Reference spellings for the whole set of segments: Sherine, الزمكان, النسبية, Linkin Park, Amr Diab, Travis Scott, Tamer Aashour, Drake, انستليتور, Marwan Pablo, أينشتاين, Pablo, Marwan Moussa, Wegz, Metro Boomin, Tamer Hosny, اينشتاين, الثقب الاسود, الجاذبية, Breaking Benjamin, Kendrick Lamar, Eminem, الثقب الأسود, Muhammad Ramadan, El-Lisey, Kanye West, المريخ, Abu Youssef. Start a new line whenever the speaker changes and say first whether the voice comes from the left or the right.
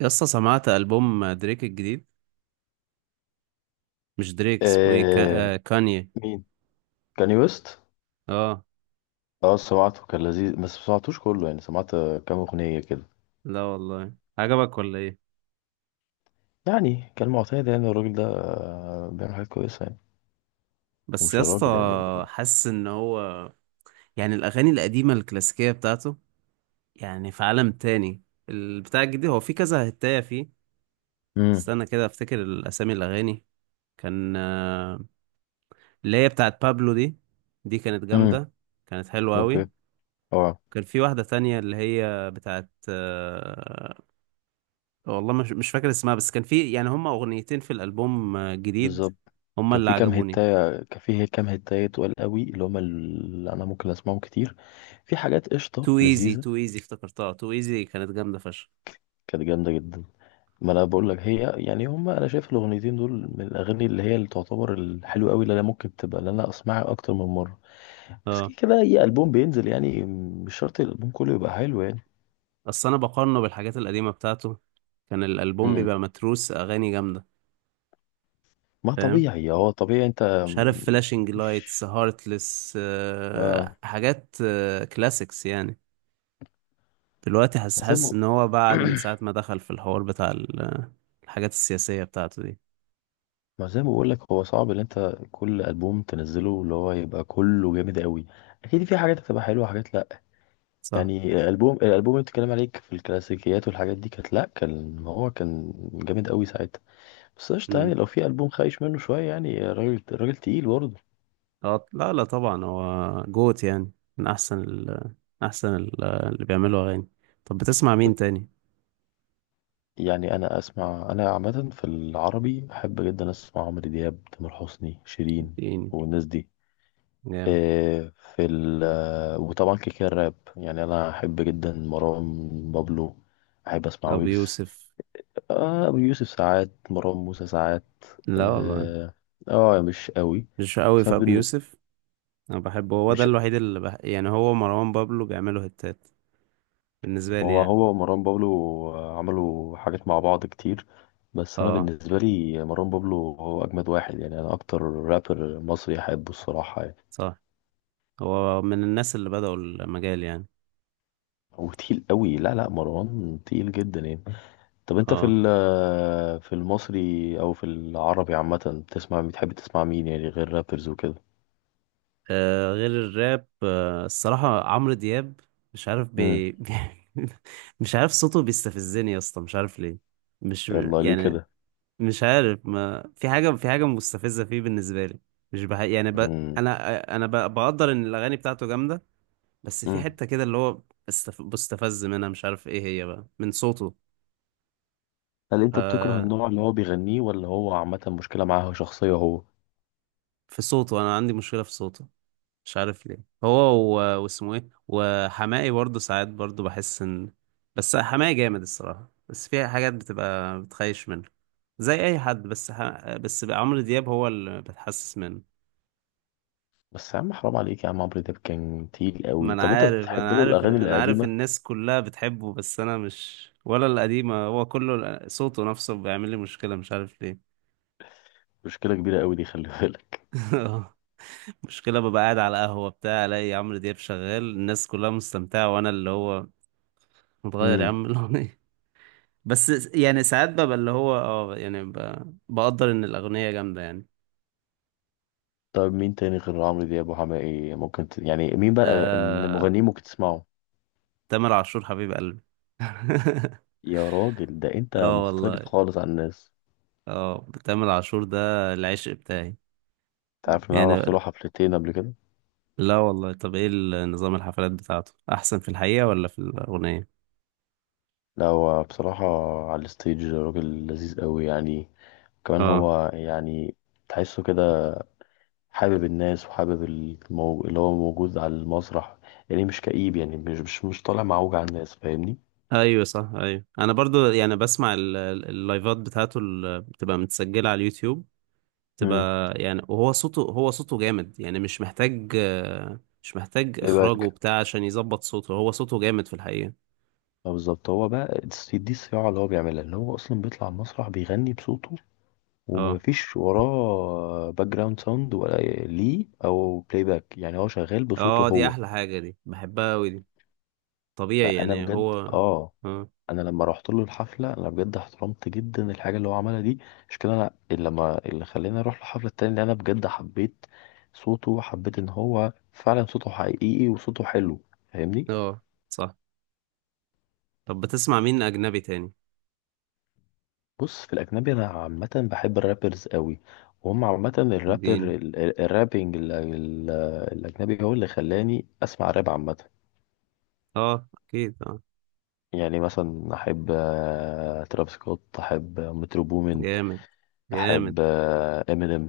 right: يسطا، سمعت ألبوم دريك الجديد؟ مش دريك، اسمه ايه،
left: آه
right: كا... آه كانيه.
left: مين كاني ويست؟
right: اه.
left: اه سمعته، كان لذيذ بس ما سمعتوش كله. يعني سمعت كام اغنيه كده.
right: لا والله، عجبك ولا ايه؟
left: يعني كان معتاد، يعني الراجل ده بيعمل حاجات كويسه يعني.
right: بس
left: ومش الراجل
right: يسطا،
left: يعني.
right: حاسس ان هو يعني الأغاني القديمة الكلاسيكية بتاعته، يعني في عالم تاني. البتاع الجديد هو في كذا هتاية فيه.
left: امم
right: استنى كده افتكر الأسامي الأغاني. كان، اللي هي بتاعت بابلو، دي دي كانت
left: امم
right: جامدة، كانت حلوة
left: اوكي،
right: أوي.
left: اه
right: كان في واحدة تانية اللي هي بتاعت، والله مش فاكر اسمها، بس كان في يعني هما اغنيتين في الالبوم جديد.
left: بالظبط.
right: هما
left: كان
right: اللي
left: في كام
right: عجبوني.
left: هتاية، كان في كام هتاية تقال قوي، اللي هما اللي انا ممكن اسمعهم كتير. في حاجات قشطه
right: تو ايزي،
left: لذيذه.
right: تو ايزي، افتكرتها تو ايزي، كانت جامده فشخ.
left: كانت جامده جدا. ما انا بقول لك، هي يعني هما، انا شايف الاغنيتين دول من الاغاني اللي هي اللي تعتبر الحلوه قوي، اللي انا ممكن تبقى اللي انا اسمعها اكتر من مره. بس
right: اه.
left: كده كده اي البوم بينزل يعني، مش شرط الالبوم كله يبقى حلو يعني.
right: اصل انا بقارنه بالحاجات القديمه بتاعته، كان الالبوم
left: امم
right: بيبقى متروس اغاني جامده.
left: ما
right: فاهم.
left: طبيعي، هو طبيعي. انت
right: مش عارف، فلاشنج
left: مش،
right: لايتس، هارتلس،
left: اه،
right: حاجات كلاسيكس يعني. دلوقتي حاسس
left: ما زي
right: حاسس
left: ما،
right: ان هو بعد من ساعه ما دخل في الحوار بتاع الحاجات السياسيه بتاعته دي.
left: ما زي ما بقول لك، هو صعب ان انت كل البوم تنزله اللي هو يبقى كله جامد قوي. اكيد في حاجات هتبقى حلوه وحاجات لا.
right: صح.
left: يعني الالبوم، الالبوم اللي بتتكلم عليك في الكلاسيكيات والحاجات دي، كانت لا كان هو كان جامد قوي ساعتها. بس قشطه يعني،
right: مم.
left: لو في البوم خايش منه شويه يعني، راجل راجل تقيل برضه.
right: اه، لا، لا، طبعا هو جوت يعني، من احسن ال اللي بيعملوا اغاني. طب بتسمع مين تاني؟
left: يعني انا اسمع، انا عامه في العربي بحب جدا اسمع عمرو دياب، تامر حسني، شيرين
right: يعني
left: والناس دي.
right: جامد.
left: إيه، في ال، وطبعا كده كده الراب، يعني انا احب جدا مروان بابلو، احب اسمع
right: ابو
left: ويجز.
right: يوسف.
left: ابو يوسف ساعات، مروان موسى ساعات.
right: لا والله،
left: اه، مش قوي.
right: مش قوي
left: بس
right: في
left: أنا
right: ابو
left: بالنسبه،
right: يوسف. انا بحبه، هو ده
left: مش،
right: الوحيد اللي يعني هو مروان بابلو بيعملوا هتات بالنسبه لي
left: هو
right: يعني.
left: هو ومروان بابلو عملوا حاجات مع بعض كتير. بس انا
right: اه،
left: بالنسبه لي مروان بابلو هو اجمد واحد يعني، انا اكتر رابر مصري احبه الصراحه يعني.
right: صح، هو من الناس اللي بدأوا المجال يعني.
left: هو تقيل قوي، لا لا، مروان تقيل جدا يعني. طب انت في
right: اه.
left: في المصري او في العربي عامه، بتسمع، بتحب تسمع مين يعني، غير رابرز وكده؟
right: غير الراب، الصراحه عمرو دياب، مش عارف
left: امم
right: بي... مش عارف صوته بيستفزني يا اسطى، مش عارف ليه. مش
left: يلا ليه
right: يعني
left: كده؟
right: مش عارف، ما في حاجة، في حاجة مستفزة فيه بالنسبة لي. مش يعني
left: امم
right: أنا بقدر إن الأغاني بتاعته جامدة، بس في
left: امم
right: حتة كده اللي هو بستفز منها، مش عارف إيه هي بقى من صوته.
left: هل انت بتكره
right: آه...
left: النوع اللي هو بيغنيه، ولا هو عامه مشكله معاه شخصيه هو؟
right: في صوته، أنا عندي مشكلة في صوته، مش عارف ليه. هو و... واسمه إيه، وحماقي برضه ساعات برضه بحس إن، بس حماقي جامد الصراحة، بس في حاجات بتبقى بتخيش منه زي أي حد، بس بس عمرو دياب هو اللي بتحسس منه.
left: بس يا عم، حرام عليك يا عم، عمرو دياب كان تقيل
right: ما
left: قوي.
right: انا
left: طب انت
right: عارف
left: بتحب
right: انا
left: له
right: عارف
left: الاغاني
right: انا عارف
left: القديمه؟
right: الناس كلها بتحبه، بس انا مش، ولا القديمة، هو كله صوته نفسه بيعمل لي مشكلة، مش عارف ليه.
left: مشكله كبيره قوي دي، خلي بالك.
right: مشكلة، ببقى قاعد على قهوة بتاع، الاقي عمرو دياب شغال، الناس كلها مستمتعة وانا اللي هو، متغير يا
left: امم
right: عم الاغنية. بس، يعني ساعات ببقى اللي هو اه يعني بقدر ان الاغنية جامدة يعني.
left: طب مين تاني غير عمرو دياب وحماقي ممكن ت... يعني مين بقى
right: آه...
left: المغنيين ممكن تسمعه؟
right: تامر عاشور، حبيب قلبي.
left: يا راجل ده انت
right: اه والله،
left: مختلف خالص عن الناس.
right: اه تامر عاشور ده العشق بتاعي.
left: انت عارف ان انا
right: يعني،
left: رحت له حفلتين قبل كده؟
right: لا والله، طب ايه نظام الحفلات بتاعته احسن في الحقيقة ولا في الأغنية؟
left: لا هو بصراحه على الستيج راجل لذيذ قوي يعني. كمان
right: اه،
left: هو يعني تحسه كده، حابب الناس وحابب المو... اللي هو موجود على المسرح. يعني مش كئيب يعني، مش طالع معوج على الناس، فاهمني.
right: ايوه صح، ايوه، انا برضو يعني بسمع اللايفات بتاعته اللي بتبقى متسجلة على اليوتيوب،
left: امم
right: بتبقى يعني، وهو صوته، هو صوته جامد يعني، مش محتاج
left: بلاي
right: اخراجه
left: باك.
right: وبتاع عشان يظبط صوته، هو صوته جامد في الحقيقة.
left: بالظبط، هو بقى دي دي الصياعه اللي هو بيعملها، ان هو اصلا بيطلع المسرح بيغني بصوته،
right: اه،
left: ومفيش وراه باك جراوند ساوند ولا ليه او بلاي باك. يعني هو شغال بصوته
right: اه دي
left: هو.
right: احلى حاجة، دي بحبها قوي دي، طبيعي
left: فانا
right: يعني
left: بجد
right: هو.
left: اه،
right: اه،
left: انا لما رحت له الحفله انا بجد احترمت جدا الحاجه اللي هو عملها دي. مش كده، انا اللي لما، اللي خلاني اروح الحفله التانية، اللي انا بجد حبيت صوته، وحبيت ان هو فعلا صوته حقيقي وصوته حلو. فاهمني.
right: اه صح. طب بتسمع مين اجنبي تاني؟
left: بص في الأجنبي أنا عامة بحب الرابرز قوي، وهم عامة الرابر
right: الدين،
left: الرابينج الأجنبي هو اللي خلاني أسمع راب عامة.
right: اه اكيد اه،
left: يعني مثلا أحب تراب سكوت، أحب مترو بومين،
right: جامد، جامد،
left: أحب إمينيم.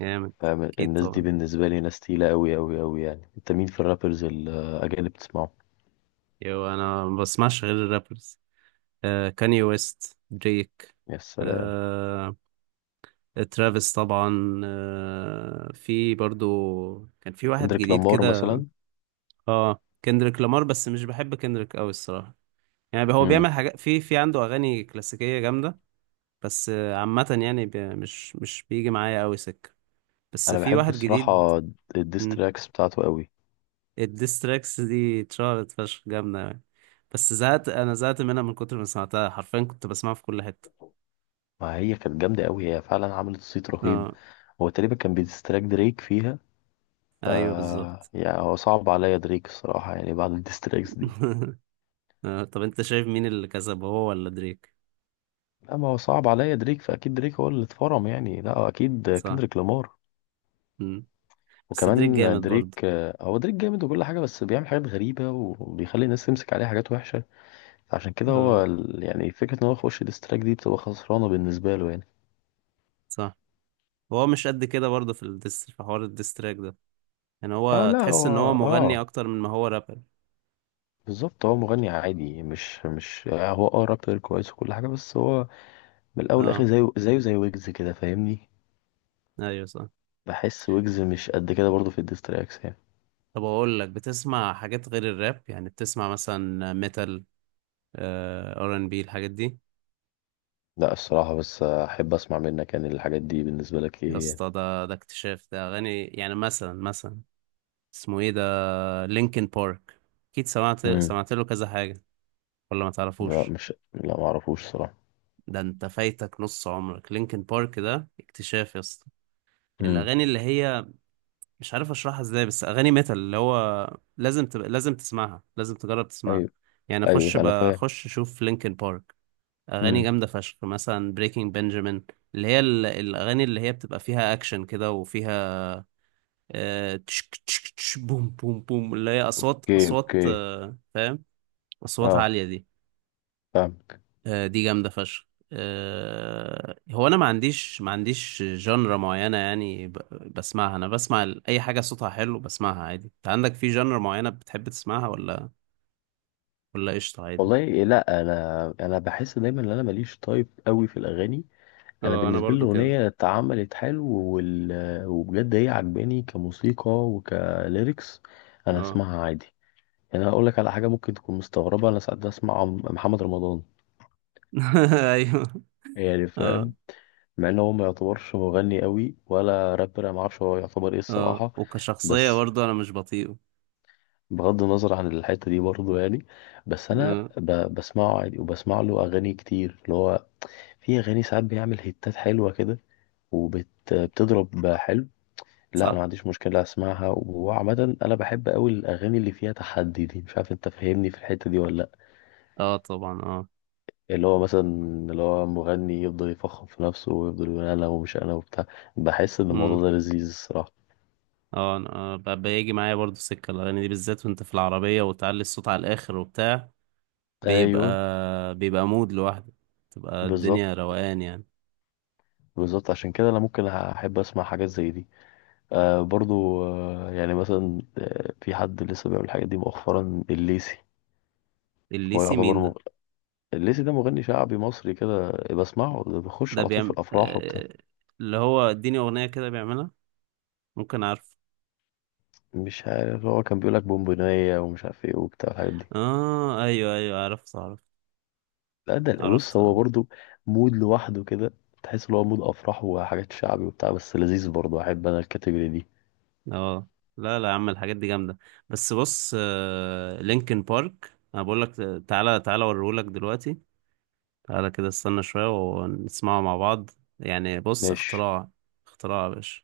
right: جامد.
left: فاهم،
right: اكيد
left: الناس دي
right: طبعا،
left: بالنسبة لي ناس تقيلة قوي قوي قوي يعني. أنت مين في الرابرز الأجانب بتسمعه؟
right: يو، انا ما بسمعش غير الرابرز، كاني ويست، دريك،
left: يا سلام.
right: آه ترافيس طبعا، في برضو، كان في واحد
left: كندريك
right: جديد
left: لامار
right: كده.
left: مثلا.
right: اه، كندريك لامار بس مش بحب كندريك قوي الصراحة، يعني هو
left: مم.
right: بيعمل حاجات في، عنده اغاني كلاسيكية جامدة، بس عامة يعني مش بيجي معايا قوي سكة، بس
left: أنا
right: في
left: بحب
right: واحد جديد.
left: الصراحة
right: مم.
left: الديستراكس بتاعته قوي.
right: الديستراكس دي اتشهرت فشخ، جامدة يعني، بس زهقت، أنا زهقت منها من كتر ما سمعتها، حرفيا كنت بسمعها في كل حتة.
left: ما هي كانت جامدة قوي، هي فعلا عملت صيت رهيب.
right: اه
left: هو تقريبا كان بيديستراك دريك فيها. ف
right: أيوه بالظبط.
left: يعني هو صعب عليا دريك الصراحة، يعني بعد الديستراكس دي.
right: طب أنت شايف مين اللي كسب، هو ولا دريك؟
left: لا، ما هو صعب عليا دريك، فأكيد دريك هو اللي اتفرم يعني. لا أكيد
right: صح.
left: كندريك لامار.
right: مم. بس دريك
left: وكمان
right: جامد
left: دريك.
right: برضه.
left: هو دريك جامد وكل حاجة، بس بيعمل حاجات غريبة وبيخلي الناس تمسك عليه حاجات وحشة. عشان كده هو
right: اه
left: يعني فكرة إن هو يخش ديستراك دي بتبقى خسرانة بالنسبة له يعني.
right: صح، هو مش قد كده برضه، في في حوار الديستراك ده، يعني
left: اه
right: هو
left: لا هو،
right: تحس إن هو مغني
left: اه،
right: أكتر من ما هو رابر.
left: بالظبط، هو مغني عادي، مش مش هو اه رابر كويس وكل حاجة، بس هو من الأول لآخر
right: اه
left: زيه، زيه زي ويجز كده، فاهمني.
right: أيوه صح.
left: بحس ويجز مش قد كده برضو في الديستراكس يعني.
right: طب أقول لك، بتسمع حاجات غير الراب، يعني بتسمع مثلا ميتال، R&B الحاجات دي؟
left: لا الصراحة، بس أحب أسمع منك يعني، الحاجات دي بالنسبة لك
right: يا
left: إيه يعني؟
right: اسطى، ده اكتشاف، ده اغاني يعني مثلا اسمه ايه ده، لينكن بارك، اكيد سمعت
left: امم
right: سمعت له كذا حاجه، ولا ما
left: لا
right: تعرفوش؟
left: مش، لا معرفوش صراحة.
right: ده انت فايتك نص عمرك، لينكن بارك ده اكتشاف يا اسطى.
left: امم
right: الاغاني اللي هي، مش عارف اشرحها ازاي، بس اغاني ميتال اللي هو لازم تسمعها، لازم تجرب تسمعها،
left: أيوه،
right: يعني اخش
left: أيوه أنا فاهم.
right: بخش اشوف لينكن بارك. اغاني
left: امم
right: جامده فشخ، مثلا بريكنج بنجامين، اللي هي الاغاني اللي هي بتبقى فيها اكشن كده وفيها، تشك تشك تش، بوم بوم بوم، اللي هي اصوات،
left: أوكي
right: اصوات،
left: أوكي.
right: فاهم؟ اصوات
left: أه،
right: عاليه دي،
left: فاهمك.
right: دي جامده فشخ. هو انا ما عنديش جنرا معينه، يعني بسمعها، انا بسمع اي حاجه صوتها حلو بسمعها عادي، انت عندك في جنرا معينه بتحب تسمعها، ولا ولا قشطه عادي؟
left: والله لا، انا بحس دايما ان انا ماليش طيب قوي في الاغاني. انا
right: اه انا
left: بالنسبه لي
right: برضو كده.
left: الاغنيه اتعملت حلو، وال... وبجد هي عجباني كموسيقى وكليركس، انا
right: اه.
left: اسمعها عادي. يعني انا اقول لك على حاجه ممكن تكون مستغربه، انا ساعات بسمع عم- محمد رمضان.
right: ايوه.
left: يعني
right: اه.
left: فاهم، مع ان هو ما يعتبرش مغني قوي ولا رابر، انا ما اعرفش هو يعتبر ايه
right: اه
left: الصراحه.
right: وكشخصيه
left: بس،
right: برضو انا مش بطيئه.
left: بغض النظر عن الحته دي برضه يعني، بس انا
right: آه،
left: ب... بسمعه عادي وبسمع له اغاني كتير اللي هو، في اغاني ساعات بيعمل هيتات حلوه كده، وبت بتضرب حلو. لا انا ما
right: صح.
left: عنديش مشكله اسمعها. وعامه انا بحب قوي الاغاني اللي فيها تحدي دي، مش عارف انت فاهمني في الحته دي ولا لا.
right: اه طبعا اه.
left: اللي هو مثلا، اللي هو مغني يفضل يفخم في نفسه، ويفضل يقول انا ومش انا وبتاع. بحس ان الموضوع ده لذيذ الصراحه.
right: اه انا بيجي معايا برضو سكة الأغاني دي بالذات، وانت في العربية وتعلي الصوت على الآخر وبتاع،
left: ايوه
right: بيبقى بيبقى مود لوحده، تبقى
left: بالظبط.
right: الدنيا روقان يعني.
left: بالظبط عشان كده انا ممكن احب اسمع حاجات زي دي. آه برضو، آه يعني مثلا، آه في حد لسه بيعمل الحاجات دي مؤخرا، الليسي. هو
right: الليسي
left: يعتبر
right: مين
left: مغ...
right: ده؟
left: الليسي ده مغني شعبي مصري كده بسمعه، ده بيخش
right: ده
left: على طول في
right: بيعمل،
left: الافراح وبتاع.
right: اللي هو، اديني أغنية كده بيعملها، ممكن عارف؟
left: مش عارف، هو كان بيقول لك بونبونية ومش عارف ايه وبتاع الحاجات دي.
right: اه ايوه، ايوه، عرفت، عرفت،
left: لا ده بص،
right: عرفت
left: هو
right: اه.
left: برضو مود لوحده كده، تحس ان هو مود افراح وحاجات شعبي وبتاع، بس لذيذ برضو، احب انا الكاتيجوري دي.
right: آه. لا، لا يا عم، الحاجات دي جامدة، بس بص، لينكن بارك انا بقول لك، تعالى، تعالى اوريهولك دلوقتي، تعالى كده استنى شوية ونسمعه مع بعض، يعني بص
left: ماشي.
right: اختراع، اختراع يا باشا.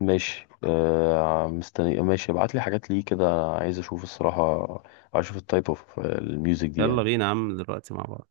left: ماشي آه، مستني. ماشي، ابعت لي حاجات ليه كده، عايز اشوف الصراحة. عايز اشوف التايب اوف الميوزك دي
right: يلا
left: يعني.
right: بينا يا عم، دلوقتي مع بعض.